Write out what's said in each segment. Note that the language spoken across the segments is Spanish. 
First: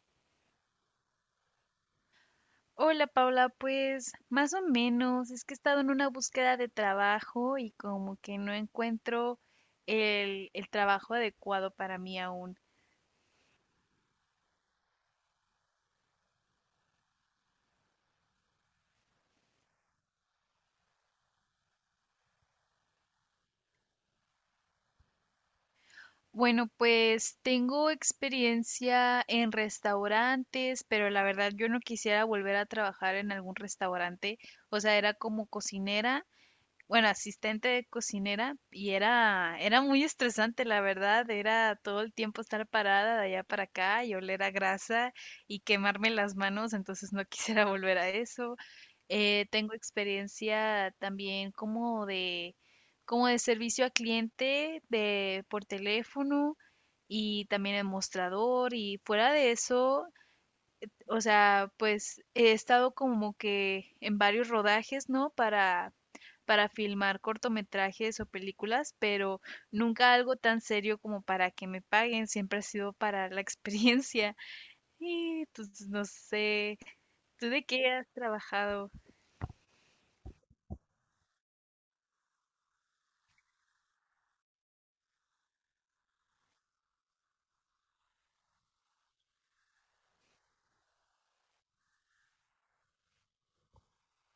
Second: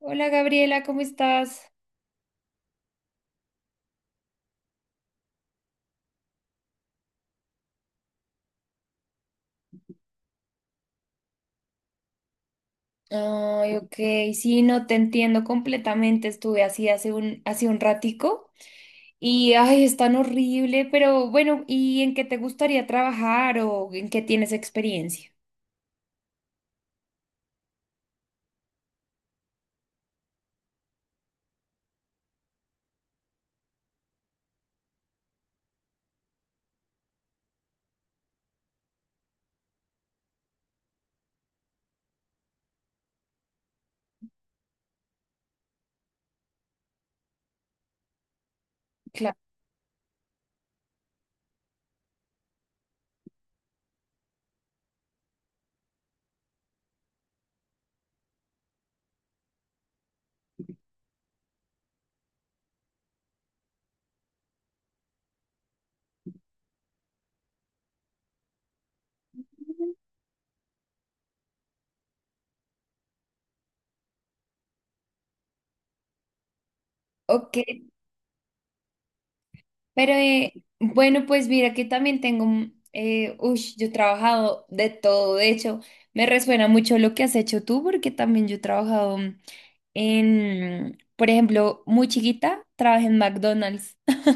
Hola Gabriela, ¿cómo estás? Hola Paula, pues más o menos, es que he estado en una búsqueda de trabajo y como que no encuentro el trabajo adecuado para mí aún. Ay, ok, sí, no te entiendo completamente. Estuve así hace un ratico y ay, es tan horrible, pero bueno, ¿y en qué te gustaría trabajar o en qué tienes experiencia? Bueno, pues tengo experiencia en restaurantes, pero la verdad yo no quisiera volver a trabajar en algún restaurante, o sea, era como cocinera, bueno, asistente de cocinera y era muy estresante, la verdad, era todo el tiempo estar parada de allá para acá y oler a grasa y quemarme las manos, entonces no quisiera volver a eso. Claro. Tengo experiencia también como de servicio a cliente, de por teléfono y también en mostrador, y fuera de eso, o sea, pues he estado como que en varios rodajes, ¿no? Para filmar cortometrajes o películas, pero nunca algo tan serio como para que me paguen, siempre ha sido para la experiencia. Y pues no sé, ¿tú Ok. de qué has trabajado? Pero bueno, pues mira que también tengo, yo he trabajado de todo, de hecho, me resuena mucho lo que has hecho tú, porque también yo he trabajado en, por ejemplo, muy chiquita, trabajé en McDonald's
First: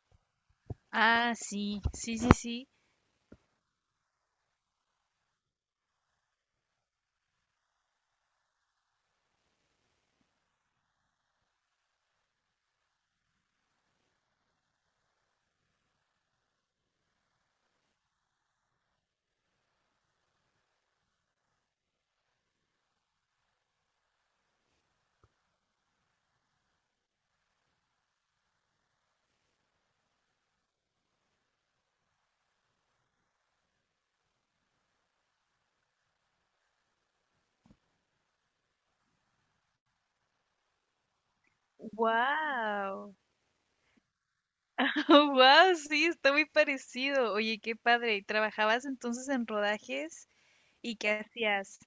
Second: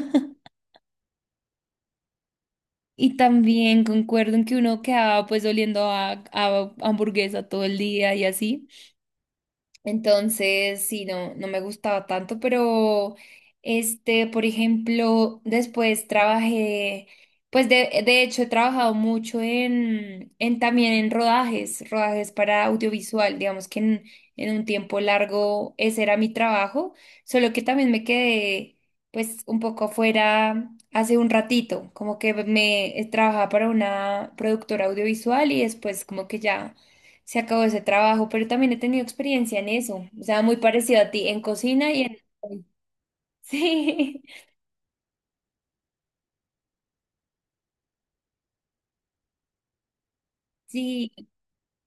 Ah, sí, sí, sí, sí. y también concuerdo en que uno quedaba pues oliendo a hamburguesa todo el día y así. Entonces, sí, no me gustaba tanto, pero este, por ejemplo, después trabajé, pues de hecho he trabajado mucho en también en rodajes, rodajes para audiovisual, digamos en un tiempo largo ese era mi trabajo, solo que también me quedé pues un poco afuera hace un ratito, como que me trabajaba para una productora audiovisual y después como que ya se acabó ese trabajo, pero también he tenido experiencia en eso, o sea, muy parecido a ti, en cocina y en... Wow, Sí, wow, sí, está muy parecido. Oye, qué padre. ¿Y ¿Trabajabas entonces en rodajes y qué sí. hacías?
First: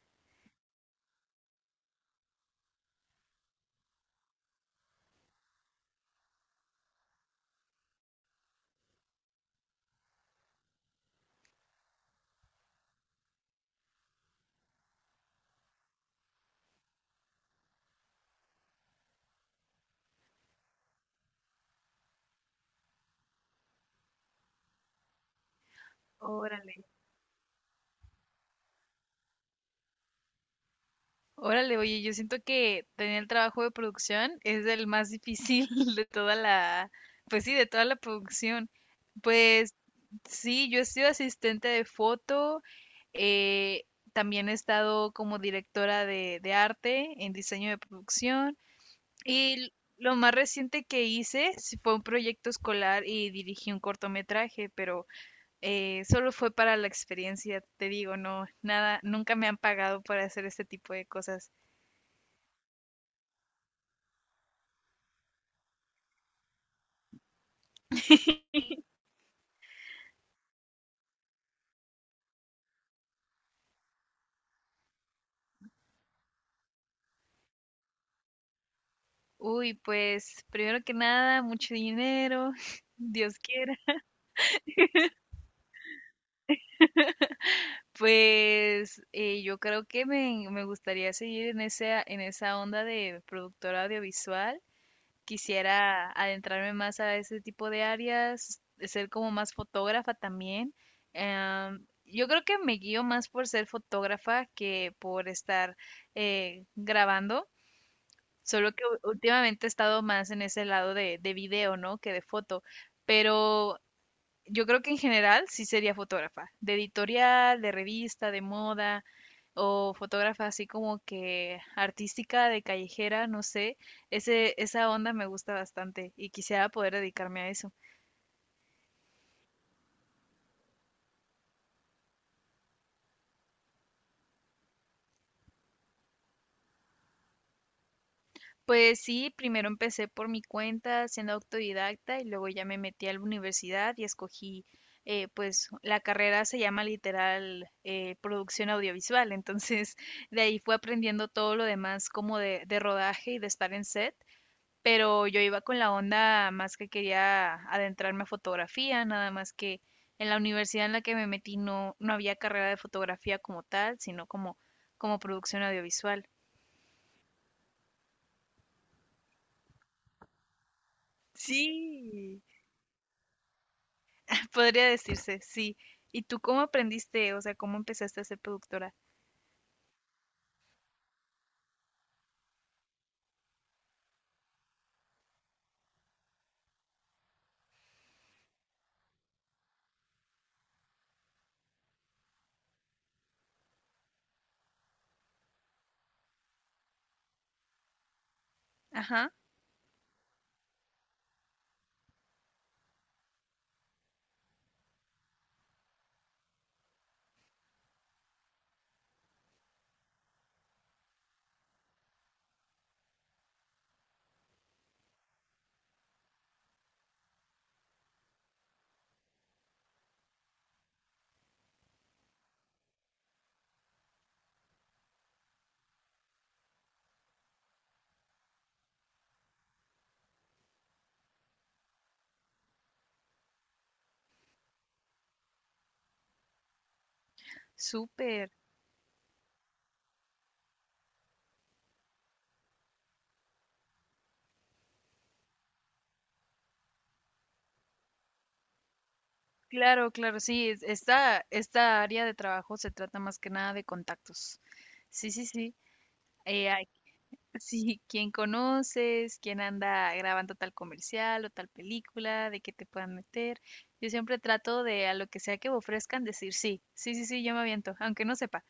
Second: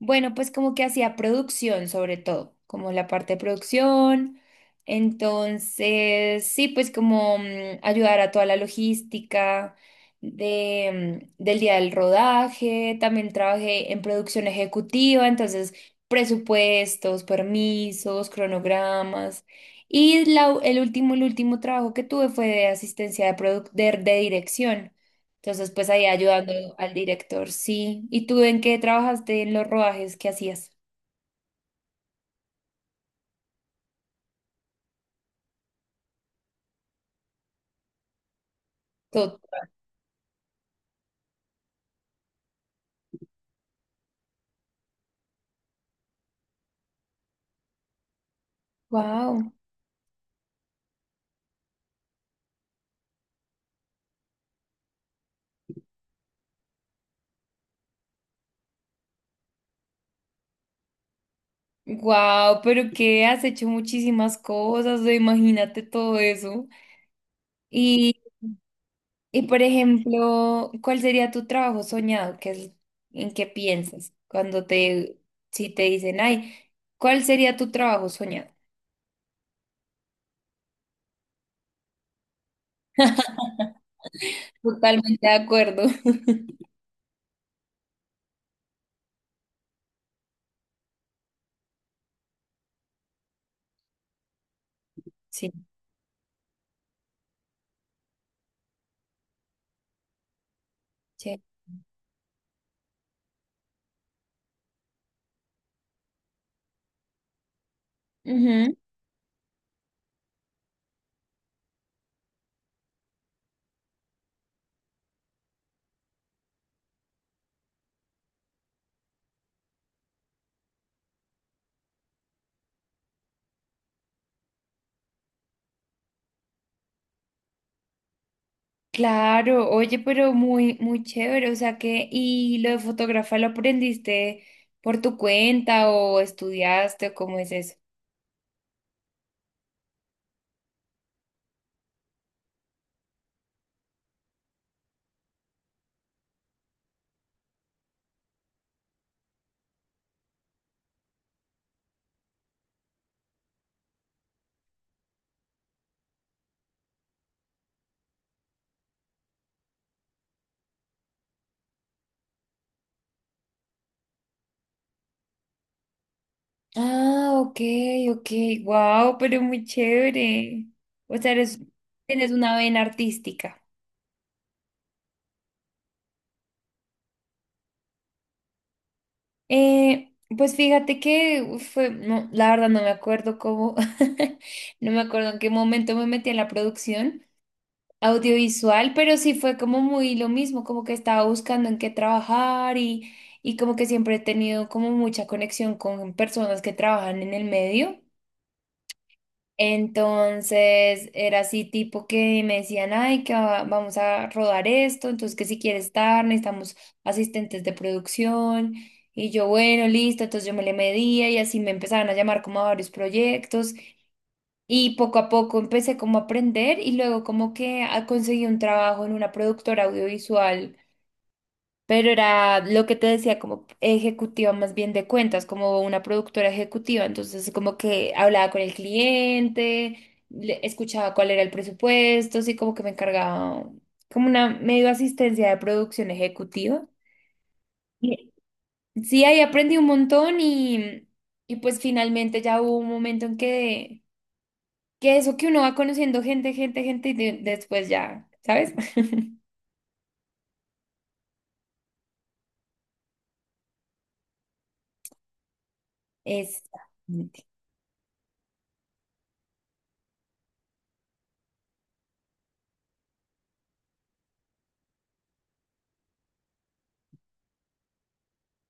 Bueno, pues como que hacía producción sobre todo, como la parte de producción. Entonces, sí, pues como ayudar a toda la logística de, del día del rodaje. También trabajé en producción ejecutiva, entonces presupuestos, permisos, cronogramas. Y la u- el último trabajo que tuve fue de asistencia de, produc- de dirección. Entonces, pues ahí ayudando Órale. al director, sí. ¿Y tú en qué trabajaste en los rodajes que hacías? Órale, oye, yo siento que tener el trabajo de producción es el más difícil de toda la, pues sí, de toda la producción. Todo. Pues sí, yo he sido asistente de foto, eh, también he estado como directora de arte en diseño de producción Wow. y lo más reciente que hice sí fue un proyecto escolar y dirigí un cortometraje, pero solo fue para la experiencia, te digo, no, nada, nunca me han pagado para hacer este tipo de cosas. Wow, pero que has hecho muchísimas cosas, o imagínate todo eso. Y, y por ejemplo, ¿cuál sería tu trabajo soñado? ¿Qué es, en qué piensas cuando te, si te dicen, ay, ¿cuál sería tu trabajo soñado? Uy, pues primero que nada, mucho dinero, Dios quiera. Totalmente de acuerdo. Pues yo creo que me gustaría seguir en esa onda de productora audiovisual. Sí, Quisiera adentrarme más a ese tipo de áreas, ser como más fotógrafa también. sí. Yo creo que me guío más por ser fotógrafa que por estar grabando, solo que últimamente he estado más en ese lado de video, ¿no?, que de foto. Pero yo creo que en general sí sería fotógrafa, de editorial, de revista, de moda, o fotógrafa así como que artística, de callejera, no sé. Esa onda me gusta bastante y quisiera poder dedicarme a eso. Claro, oye, pero muy, muy chévere, o sea que, ¿y lo de fotógrafa lo aprendiste por tu cuenta o estudiaste o cómo es eso? Pues sí, primero empecé por mi cuenta siendo autodidacta y luego ya me metí a la universidad y escogí, pues la carrera se llama literal, producción audiovisual, entonces de ahí fue aprendiendo todo lo demás como de rodaje y de estar en set, pero yo iba con la onda más que quería adentrarme a fotografía, nada más que en la universidad en la que me metí no había carrera de fotografía como tal, sino como, como producción audiovisual. Ah, ok, ok, wow, pero muy chévere. O sea, eres, tienes Sí. una vena artística. Podría decirse, sí. ¿Y tú cómo aprendiste? O sea, ¿cómo empezaste a ser productora? Pues fíjate que uf, fue, no, la verdad no me acuerdo cómo, no me acuerdo en qué momento me metí en la producción audiovisual, pero sí fue como muy lo mismo, como que estaba buscando en qué trabajar y como que siempre he tenido como mucha conexión con personas que trabajan en el medio. Ajá. Entonces era así tipo que me decían, ay, vamos a rodar esto, entonces que si quieres estar, necesitamos asistentes de producción. Y yo, bueno, listo, entonces yo me le medía y así me empezaron a llamar como a varios proyectos. Y poco a poco empecé como a aprender y luego como que conseguí un trabajo en una productora audiovisual, pero era lo que te decía como ejecutiva más bien de cuentas, como una productora ejecutiva. Entonces como que hablaba con el cliente, escuchaba cuál era el presupuesto, así como que me encargaba como una medio asistencia de producción ejecutiva. Y- Súper. Sí, ahí aprendí un montón y pues finalmente ya hubo un momento en que... Que eso que uno va conociendo gente, gente, gente y después ya, ¿sabes? Claro, claro, sí. Esta área de trabajo se trata más que nada de contactos. Sí, sí, sí. Eh, Exactamente. Sí, quién conoces, quién anda grabando tal comercial o tal película, de qué te puedan meter. Yo siempre trato de, a lo que sea que me ofrezcan, decir sí, sí, sí, sí, yo me aviento, aunque no sepa,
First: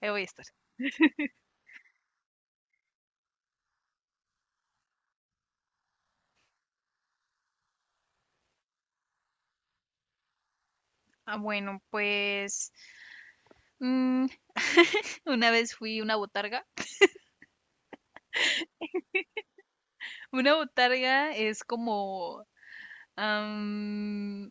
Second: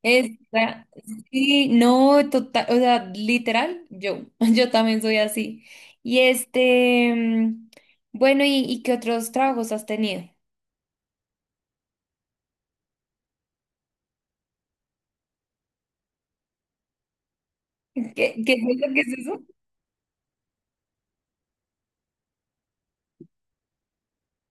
ahí voy a estar. Esa- sí, no, total, o sea, literal, yo, yo también soy así. Y este, bueno, y qué otros trabajos has tenido? Ah, bueno, pues mm, una vez fui una botarga. ¿Qué, qué es eso? ¿Qué es eso? Una botarga es como, am,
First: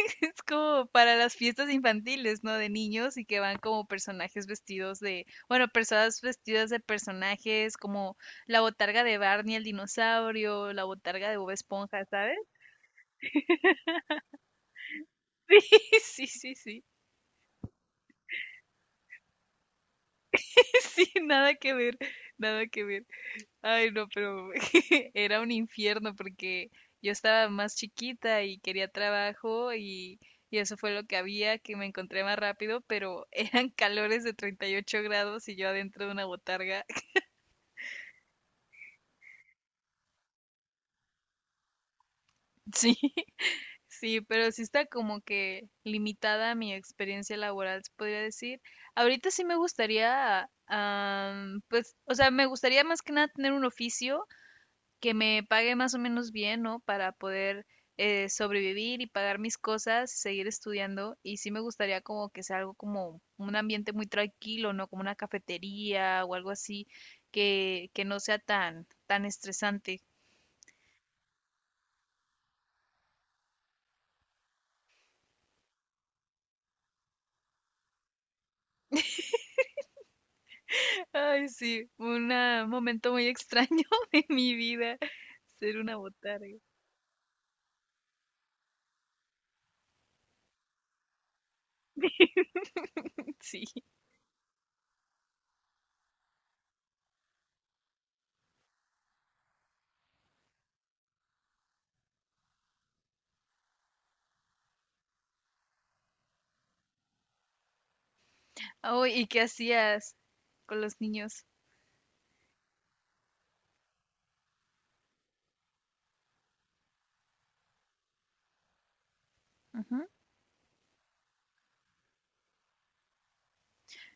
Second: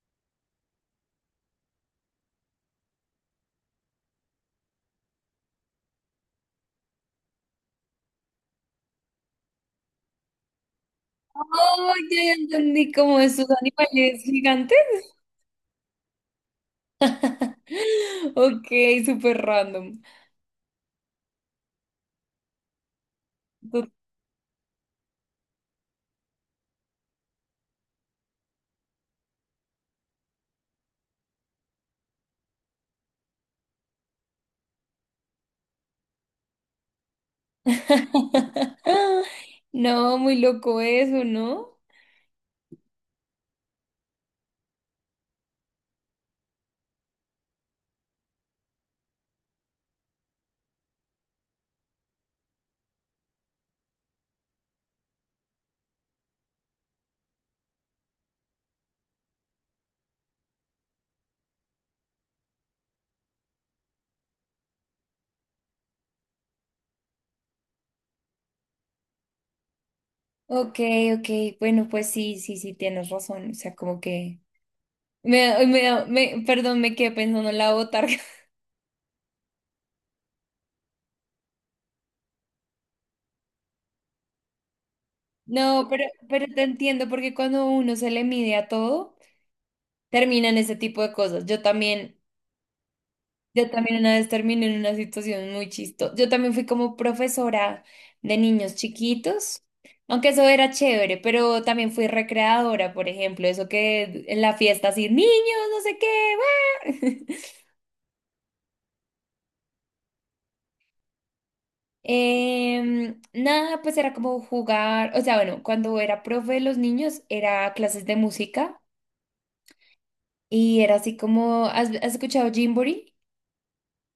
es como para las fiestas infantiles, ¿no? De niños, y que van como personajes vestidos de, bueno, personas vestidas de personajes como la botarga de Barney el dinosaurio, la botarga de Bob Oh, Esponja, ya ya ¿sabes? entendí como esos animales gigantes. Sí, sí, sí, sí. Ok, súper random. Sí, nada que ver, nada que ver. Ay, Tot- no, pero era un infierno porque yo estaba más chiquita y quería trabajo, y eso fue lo que había, que me encontré más rápido, pero eran calores de 38 grados y yo adentro de una botarga. No, muy loco eso, ¿no? Sí, sí, pero sí está como que limitada mi experiencia laboral, se podría decir. Ahorita sí me gustaría, pues, o sea, me gustaría más que nada tener un oficio que me pague más o menos bien, ¿no?, para poder sobrevivir y pagar mis cosas, seguir estudiando. Y sí me gustaría como que sea algo como un ambiente muy tranquilo, ¿no? Como una cafetería o algo así, que no sea tan estresante. Ok, ok, bueno, pues sí, sí, sí, tienes razón, o sea, como que, perdón, me quedé pensando en la botarga. Ay, sí, un momento muy extraño de mi vida, ser No, una pero botarga. te entiendo, porque cuando uno se le mide a todo, terminan ese tipo de cosas. Sí. Yo también una vez terminé en una situación muy chistosa. Yo también fui como profesora de niños chiquitos, aunque eso era chévere, pero también fui recreadora, por ejemplo, eso que en la fiesta así, niños, no sé qué, ¡guau! Oh, ¿y qué hacías con los niños? Nada, pues era como jugar, o sea, bueno, cuando era profe de los niños era clases de música Ujú. y era así como, ¿has, has escuchado Gymboree?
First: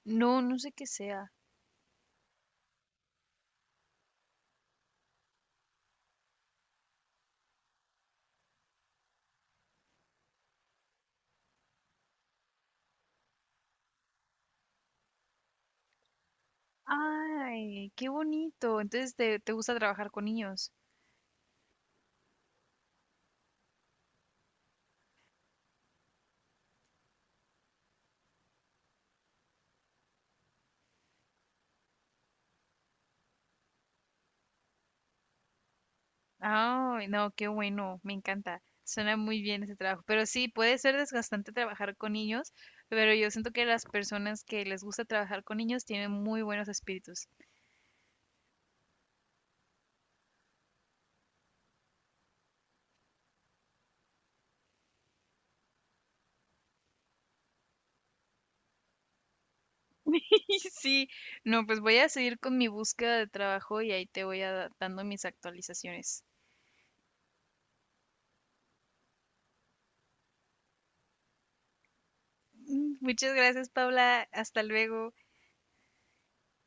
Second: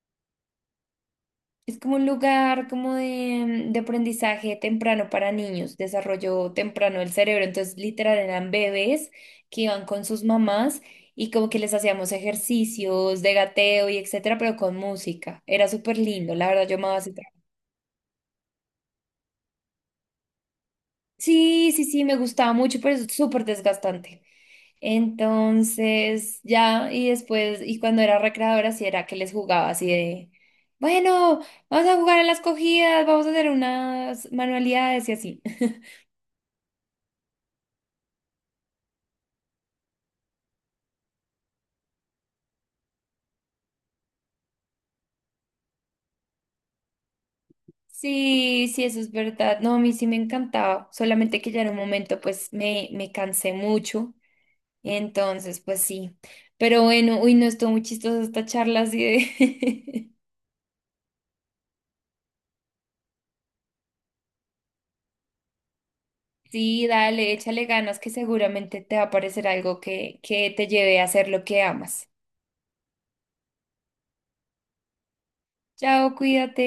No, no sé qué sea. Es como un lugar como de aprendizaje temprano para niños, desarrollo temprano del cerebro, entonces literal eran bebés que iban con sus mamás y como que les hacíamos ejercicios de gateo y etcétera, pero con música, era súper lindo, la verdad yo amaba ese. Ay, qué bonito. Entonces, ¿te, te gusta trabajar con niños? Sí, sí, sí, me gustaba mucho, pero es súper desgastante. Entonces, ya, y después, y cuando era recreadora, sí era que les jugaba así de, bueno, vamos a jugar a las cogidas, vamos a hacer unas manualidades y así. Ay, no, qué bueno, me encanta. Suena muy bien ese trabajo. Pero sí, puede ser desgastante trabajar con niños, pero yo siento que las personas que les gusta trabajar con niños tienen muy buenos espíritus. Sí, sí, eso es verdad. No, a mí sí me encantaba, solamente que ya en un momento, pues, me cansé mucho. Entonces, pues sí. Pero bueno, uy, no estuvo muy chistosa esta charla así de... y sí, no, pues voy a seguir con mi búsqueda de trabajo y ahí te voy a, dando mis actualizaciones. Sí, dale, échale ganas que seguramente te va a parecer algo que te lleve a hacer lo que amas. Mm, muchas gracias, Paula. Hasta luego. Chao, cuídate.